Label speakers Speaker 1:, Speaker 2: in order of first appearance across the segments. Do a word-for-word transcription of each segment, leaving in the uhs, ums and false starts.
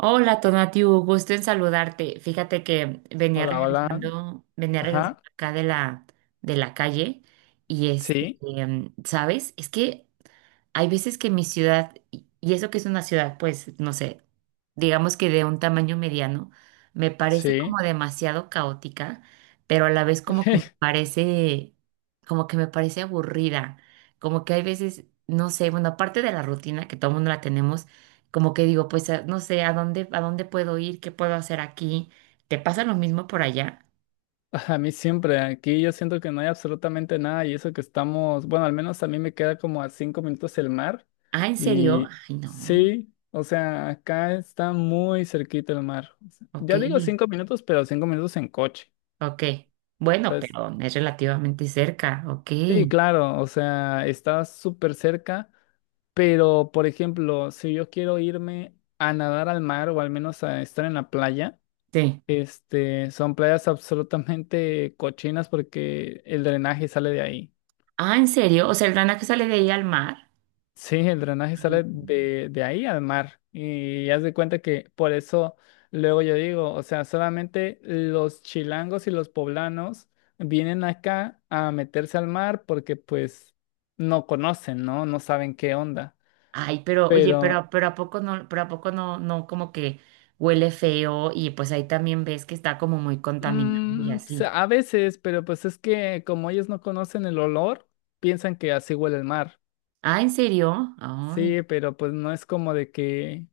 Speaker 1: Hola, Tonatiu, gusto en saludarte. Fíjate que venía
Speaker 2: Hola, hola.
Speaker 1: regresando, venía regresando
Speaker 2: Ajá,
Speaker 1: acá de la, de la calle y este,
Speaker 2: sí,
Speaker 1: em, ¿sabes? Es que hay veces que mi ciudad, y y eso que es una ciudad, pues, no sé, digamos que de un tamaño mediano, me parece como
Speaker 2: sí.
Speaker 1: demasiado caótica, pero a la vez como que me parece, como que me parece aburrida, como que hay veces, no sé, bueno, aparte de la rutina que todo el mundo la tenemos, como que digo, pues a- no sé, ¿a dónde, a dónde puedo ir? ¿Qué puedo hacer aquí? ¿Te pasa lo mismo por allá?
Speaker 2: A mí siempre, aquí yo siento que no hay absolutamente nada y eso que estamos, bueno, al menos a mí me queda como a cinco minutos el mar
Speaker 1: Ah, ¿en serio?
Speaker 2: y
Speaker 1: Ay, no.
Speaker 2: sí, o sea, acá está muy cerquita el mar. O sea,
Speaker 1: Ok,
Speaker 2: Ya digo cinco minutos, pero cinco minutos en coche.
Speaker 1: ok. Bueno,
Speaker 2: Entonces,
Speaker 1: pero es relativamente cerca, ok.
Speaker 2: sí, claro, o sea, está súper cerca, pero por ejemplo, si yo quiero irme a nadar al mar o al menos a estar en la playa.
Speaker 1: Sí.
Speaker 2: Este, son playas absolutamente cochinas porque el drenaje sale de ahí.
Speaker 1: Ah, ¿en serio? O sea, el Rana que sale de ahí al mar.
Speaker 2: Sí, el drenaje sale
Speaker 1: Ah.
Speaker 2: de, de ahí al mar. Y haz de cuenta que por eso luego yo digo, o sea, solamente los chilangos y los poblanos vienen acá a meterse al mar porque pues no conocen, ¿no? No saben qué onda.
Speaker 1: Ay, pero oye,
Speaker 2: Pero
Speaker 1: pero, pero a poco no, pero a poco no, no como que huele feo y pues ahí también ves que está como muy contaminado y
Speaker 2: mm, se-
Speaker 1: así.
Speaker 2: a veces, pero pues es que como ellos no conocen el olor, piensan que así huele el mar.
Speaker 1: Ah, ¿en serio? Ay,
Speaker 2: Sí, pero pues no es como de que,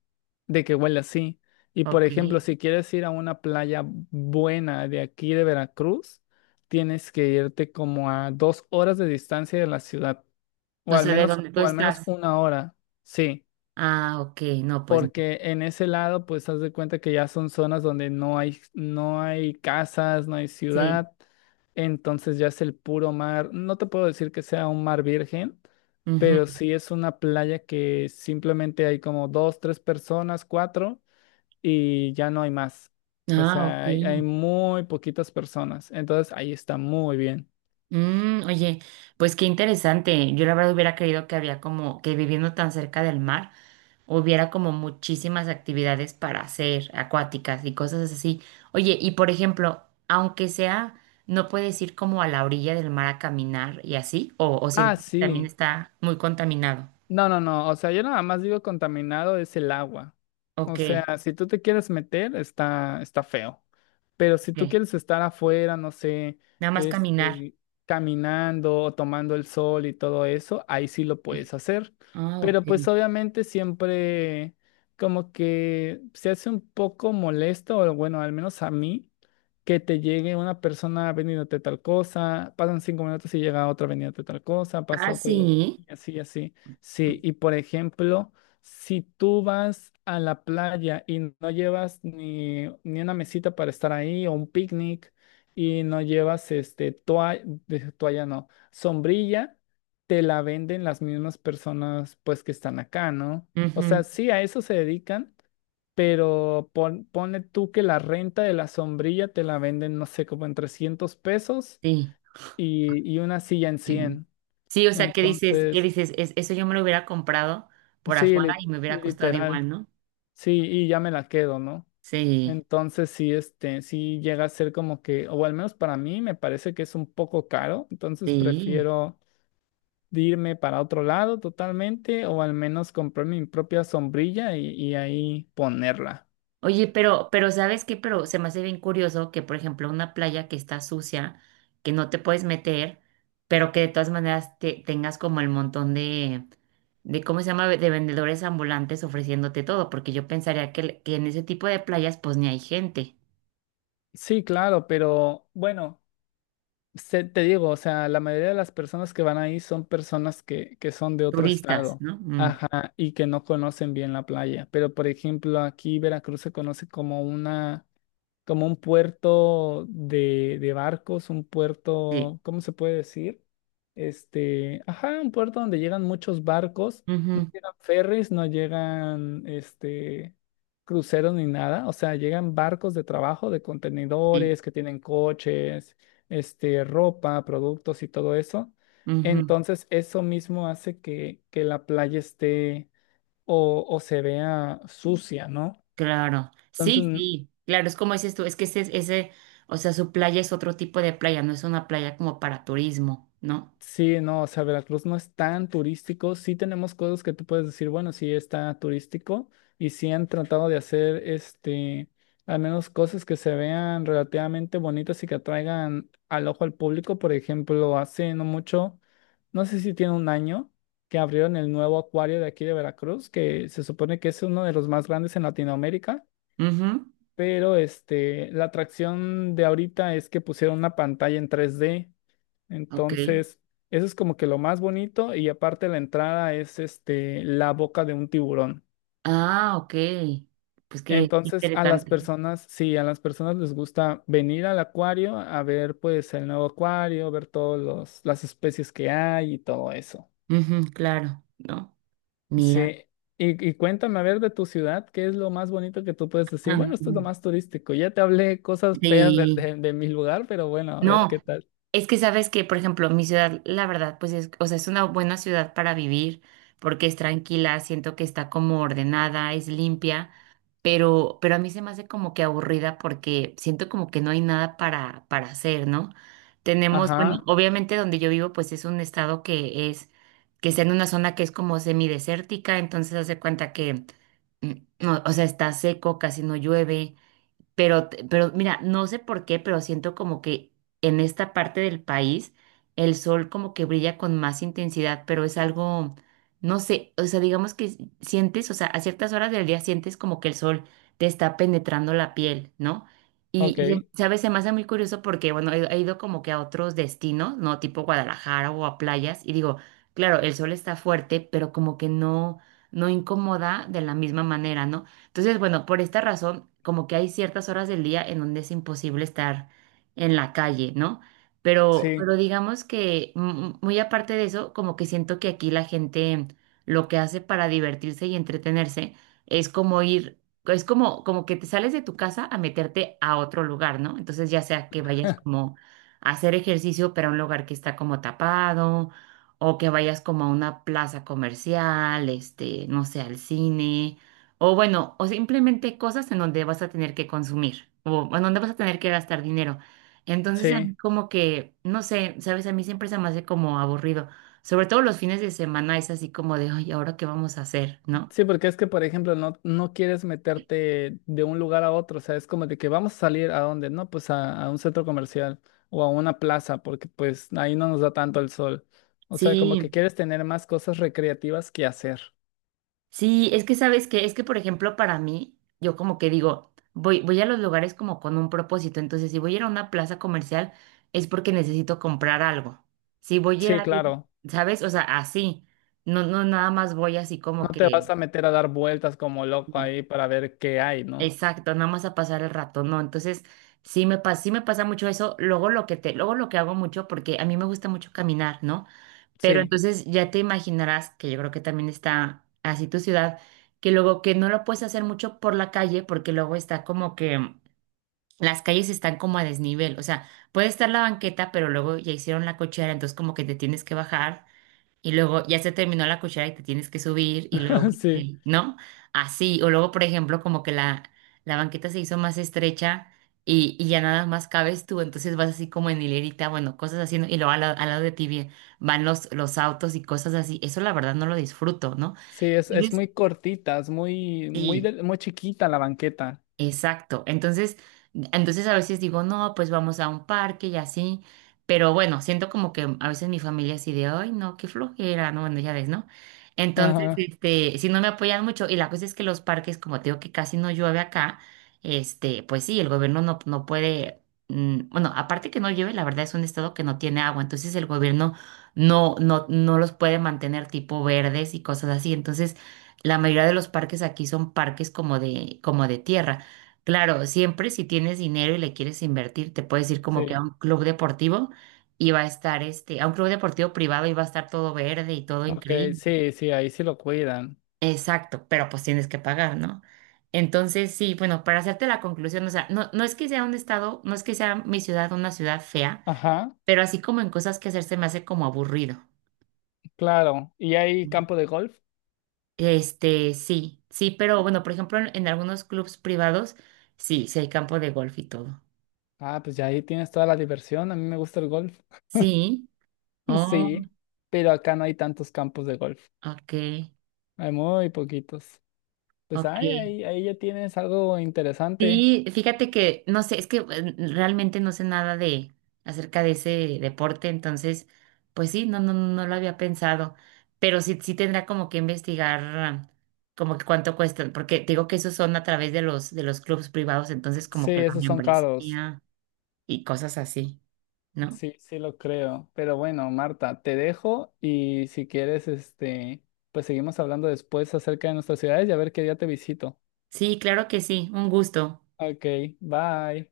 Speaker 2: de que huela así. Y por
Speaker 1: ok.
Speaker 2: ejemplo, si quieres ir a una playa buena de aquí de Veracruz, tienes que irte como a dos horas de distancia de la ciudad, o
Speaker 1: No
Speaker 2: al
Speaker 1: sé de
Speaker 2: menos,
Speaker 1: dónde tú
Speaker 2: o al menos
Speaker 1: estás.
Speaker 2: una hora. Sí.
Speaker 1: Ah, ok, no, pues no.
Speaker 2: Porque en ese lado, pues, haz de cuenta que ya son zonas donde no hay, no hay casas, no hay
Speaker 1: Sí.
Speaker 2: ciudad. Entonces ya es el puro mar. No te puedo decir que sea un mar virgen,
Speaker 1: Ujú.
Speaker 2: pero sí es una playa que simplemente hay como dos, tres personas, cuatro, y ya no hay más. O
Speaker 1: Ah, ok.
Speaker 2: sea, hay, hay muy poquitas personas. Entonces ahí está muy bien.
Speaker 1: Mm, oye, pues qué interesante. Yo la verdad hubiera creído que había como que viviendo tan cerca del mar hubiera como muchísimas actividades para hacer, acuáticas y cosas así. Oye, y por ejemplo, aunque sea, ¿no puedes ir como a la orilla del mar a caminar y así? ¿O, o
Speaker 2: Ah,
Speaker 1: sientes que también
Speaker 2: sí.
Speaker 1: está muy contaminado?
Speaker 2: No, no, no. O sea, yo nada más digo contaminado es el agua. O
Speaker 1: Ok,
Speaker 2: sea, si tú te quieres meter, está, está feo. Pero si tú
Speaker 1: ok.
Speaker 2: quieres estar afuera, no sé,
Speaker 1: Nada más caminar.
Speaker 2: este, caminando o tomando el sol y todo eso, ahí sí lo puedes hacer.
Speaker 1: Ah, ok.
Speaker 2: Pero pues obviamente siempre como que se hace un poco molesto, o bueno, al menos a mí, que te llegue una persona vendiéndote tal cosa, pasan cinco minutos y llega otra vendiéndote tal cosa, pasa
Speaker 1: Ah,
Speaker 2: otro y
Speaker 1: sí.
Speaker 2: así, así. Sí, y por ejemplo, si tú vas a la playa y no llevas ni, ni una mesita para estar ahí o un picnic y no llevas este toalla, toalla no, sombrilla, te la venden las mismas personas pues que están acá, ¿no? O sea,
Speaker 1: Ujú,
Speaker 2: sí, a eso se dedican, pero pon- ponle tú que la renta de la sombrilla te la venden, no sé, como en trescientos pesos
Speaker 1: sí.
Speaker 2: y, y una silla en
Speaker 1: Ay, no.
Speaker 2: cien.
Speaker 1: Sí, o sea, ¿qué dices? ¿Qué
Speaker 2: Entonces,
Speaker 1: dices? Es- eso yo me lo hubiera comprado por
Speaker 2: sí,
Speaker 1: afuera
Speaker 2: lit-
Speaker 1: y me hubiera costado igual,
Speaker 2: literal.
Speaker 1: ¿no?
Speaker 2: Sí, y ya me la quedo, ¿no?
Speaker 1: Sí,
Speaker 2: Entonces sí, este, sí llega a ser como que, o al menos para mí me parece que es un poco caro, entonces
Speaker 1: sí.
Speaker 2: prefiero de irme para otro lado totalmente, o al menos comprar mi propia sombrilla y, y ahí ponerla.
Speaker 1: Oye, pero, pero ¿sabes qué? Pero se me hace bien curioso que, por ejemplo, una playa que está sucia, que no te puedes meter, pero que de todas maneras te, tengas como el montón de, de, ¿cómo se llama? De vendedores ambulantes ofreciéndote todo, porque yo pensaría que, que en ese tipo de playas pues ni hay gente,
Speaker 2: Sí, claro, pero bueno, se- te digo, o sea, la mayoría de las personas que van ahí son personas que, que son de otro
Speaker 1: turistas,
Speaker 2: estado,
Speaker 1: ¿no? Mm,
Speaker 2: ajá, y que no conocen bien la playa, pero por ejemplo aquí Veracruz se conoce como una como un puerto de, de barcos, un
Speaker 1: sí.
Speaker 2: puerto, ¿cómo se puede decir? Este, ajá, un puerto donde llegan muchos barcos, no
Speaker 1: Ujú,
Speaker 2: llegan ferries, no llegan este cruceros ni nada, o sea, llegan barcos de trabajo, de
Speaker 1: sí.
Speaker 2: contenedores que tienen coches, este, ropa, productos y todo eso.
Speaker 1: Ujú.
Speaker 2: Entonces, eso mismo hace que, que la playa esté o, o se vea sucia, ¿no?
Speaker 1: Claro, sí,
Speaker 2: Entonces,
Speaker 1: sí, claro, es como dices tú, es que ese, ese, o sea, su playa es otro tipo de playa, no es una playa como para turismo, ¿no?
Speaker 2: sí, no, o sea, Veracruz no es tan turístico. Sí tenemos cosas que tú puedes decir, bueno, sí está turístico y sí han tratado de hacer, este, al menos cosas que se vean relativamente bonitas y que atraigan al ojo al público. Por ejemplo, hace no mucho, no sé si tiene un año, que abrieron el nuevo acuario de aquí de Veracruz, que se supone que es uno de los más grandes en Latinoamérica,
Speaker 1: Mhm.
Speaker 2: pero este, la atracción de ahorita es que pusieron una pantalla en tres D.
Speaker 1: Ok.
Speaker 2: Entonces, eso es como que lo más bonito y aparte la entrada es este la boca de un tiburón.
Speaker 1: Ah, ok. Pues qué
Speaker 2: Entonces, a las
Speaker 1: interesante.
Speaker 2: personas, sí, a las personas les gusta venir al acuario a ver pues el nuevo acuario, ver todas las especies que hay y todo eso.
Speaker 1: Ujú, claro, ¿no? Mira.
Speaker 2: Sí. Y, y cuéntame, a ver, de tu ciudad, ¿qué es lo más bonito que tú puedes decir? Bueno, esto es lo
Speaker 1: Ujú.
Speaker 2: más turístico. Ya te hablé cosas feas de,
Speaker 1: Sí.
Speaker 2: de de mi lugar, pero bueno, a ver,
Speaker 1: No,
Speaker 2: ¿qué tal?
Speaker 1: es que sabes que, por ejemplo, mi ciudad, la verdad, pues es, o sea, es una buena ciudad para vivir porque es tranquila, siento que está como ordenada, es limpia, pero, pero a mí se me hace como que aburrida porque siento como que no hay nada para, para hacer, ¿no? Tenemos, bueno,
Speaker 2: Ajá,
Speaker 1: obviamente donde yo vivo, pues es un estado que es, que está en una zona que es como semidesértica, entonces hace cuenta que, mm, no, o sea, está seco, casi no llueve pero, te- pero mira, no sé por qué, pero siento como que en esta parte del país el sol como que brilla con más intensidad, pero es algo, no sé, o sea, digamos que s- sientes, o sea, a ciertas horas del día sientes como que el sol te está penetrando la piel, ¿no? Y,
Speaker 2: ok,
Speaker 1: y se- sabes, se me hace muy curioso porque, bueno, he, he ido como que a otros destinos, ¿no? Tipo Guadalajara o a playas, y digo, claro, el sol está fuerte, pero como que no, no incomoda de la misma manera, ¿no? Entonces, bueno, por esta razón, como que hay ciertas horas del día en donde es imposible estar en la calle, ¿no? Pero,
Speaker 2: sí,
Speaker 1: pero digamos que mm, muy aparte de eso, como que siento que aquí la gente lo que hace para divertirse y entretenerse es como ir, es como, como que te sales de tu casa a meterte a otro lugar, ¿no? Entonces, ya sea que vayas como a hacer ejercicio, pero a un lugar que está como tapado, o que vayas como a una plaza comercial, este, no sé, al cine. O bueno, o simplemente cosas en donde vas a tener que consumir o en donde vas a tener que gastar dinero. Entonces, a
Speaker 2: sí.
Speaker 1: mí como que, no sé, sabes, a mí siempre se me hace como aburrido. Sobre todo los fines de semana es así como de, ay, ¿ahora qué vamos a hacer? ¿No?
Speaker 2: Sí, porque es que, por ejemplo, no, no quieres meterte de un lugar a otro, o sea, es como de que vamos a salir a dónde, ¿no? Pues a, a un centro comercial o a una plaza, porque pues ahí no nos da tanto el sol. O sea, como que
Speaker 1: Sí,
Speaker 2: quieres tener más cosas recreativas que hacer.
Speaker 1: sí, es que sabes que, es que por ejemplo para mí, yo como que digo, voy, voy a los lugares como con un propósito. Entonces, si voy a ir a una plaza comercial es porque necesito comprar algo. Si voy a ir
Speaker 2: Sí,
Speaker 1: a,
Speaker 2: claro,
Speaker 1: ¿sabes? O sea, así. No, no, nada más voy así como
Speaker 2: no te vas
Speaker 1: que
Speaker 2: a meter a dar vueltas como loco
Speaker 1: sí.
Speaker 2: ahí para ver qué hay, ¿no?
Speaker 1: Exacto, nada más a pasar el rato, ¿no? Entonces, sí me pasa, sí me pasa mucho eso. Luego lo que te, luego lo que hago mucho, porque a mí me gusta mucho caminar, ¿no? Pero
Speaker 2: Sí,
Speaker 1: entonces ya te imaginarás, que yo creo que también está así tu ciudad, que luego que no lo puedes hacer mucho por la calle, porque luego está como que las calles están como a desnivel. O sea, puede estar la banqueta, pero luego ya hicieron la cochera, entonces como que te tienes que bajar. Y luego ya se terminó la cuchara y te tienes que subir y luego,
Speaker 2: sí,
Speaker 1: este, ¿no? Así. O luego, por ejemplo, como que la, la banqueta se hizo más estrecha y, y ya nada más cabes tú, entonces vas así como en hilerita, bueno, cosas así, ¿no? Y luego al, lado al lado de ti vi- van los, los autos y cosas así. Eso la verdad no lo disfruto, ¿no?
Speaker 2: sí, es, es
Speaker 1: Entonces,
Speaker 2: muy cortita, es muy, muy,
Speaker 1: sí.
Speaker 2: del- muy chiquita la banqueta.
Speaker 1: Exacto. Entonces, entonces a veces digo, no, pues vamos a un parque y así. Pero bueno, siento como que a veces mi familia así de, ay, no, qué flojera, no, bueno, ya ves, ¿no? Entonces,
Speaker 2: Ajá,
Speaker 1: este, si no me apoyan mucho, y la cosa es que los parques, como te digo que casi no llueve acá, este, pues sí, el gobierno no, no puede, mm, bueno, aparte que no llueve, la verdad es un estado que no tiene agua, entonces el gobierno no, no, no los puede mantener tipo verdes y cosas así. Entonces, la mayoría de los parques aquí son parques como de, como de tierra. Claro, siempre si tienes dinero y le quieres invertir, te puedes ir como que a
Speaker 2: sí,
Speaker 1: un club deportivo y va a estar este, a un club deportivo privado y va a estar todo verde y todo
Speaker 2: ok,
Speaker 1: increíble.
Speaker 2: sí, sí, ahí sí lo cuidan.
Speaker 1: Exacto, pero pues tienes que pagar, ¿no? Entonces, sí, bueno, para hacerte la conclusión, o sea, no, no es que sea un estado, no es que sea mi ciudad una ciudad fea,
Speaker 2: Ajá.
Speaker 1: pero así como en cosas que hacerse me hace como aburrido.
Speaker 2: Claro, ¿y hay
Speaker 1: Mm.
Speaker 2: campo de golf?
Speaker 1: Este, sí, sí, pero bueno, por ejemplo, en, en algunos clubs privados, sí, sí hay campo de golf y todo.
Speaker 2: Ah, pues ya ahí tienes toda la diversión. A mí me gusta el golf.
Speaker 1: Sí, oh,
Speaker 2: Sí, pero acá no hay tantos campos de golf.
Speaker 1: ok.
Speaker 2: Hay muy poquitos. Pues
Speaker 1: Ok.
Speaker 2: ay, ahí, ahí ya tienes algo interesante.
Speaker 1: Sí, fíjate que no sé, es que eh, realmente no sé nada de acerca de ese deporte, entonces, pues sí, no, no, no lo había pensado, pero sí, sí tendrá como que investigar ah, como que cuánto cuestan, porque te digo que esos son a través de los de los clubes privados, entonces
Speaker 2: Sí,
Speaker 1: como que la
Speaker 2: esos son caros.
Speaker 1: membresía y cosas así, ¿no?
Speaker 2: Sí, sí lo creo. Pero bueno, Marta, te dejo y si quieres, este, pues seguimos hablando después acerca de nuestras ciudades y a ver qué día te visito.
Speaker 1: Sí, claro que sí, un gusto.
Speaker 2: Ok, bye.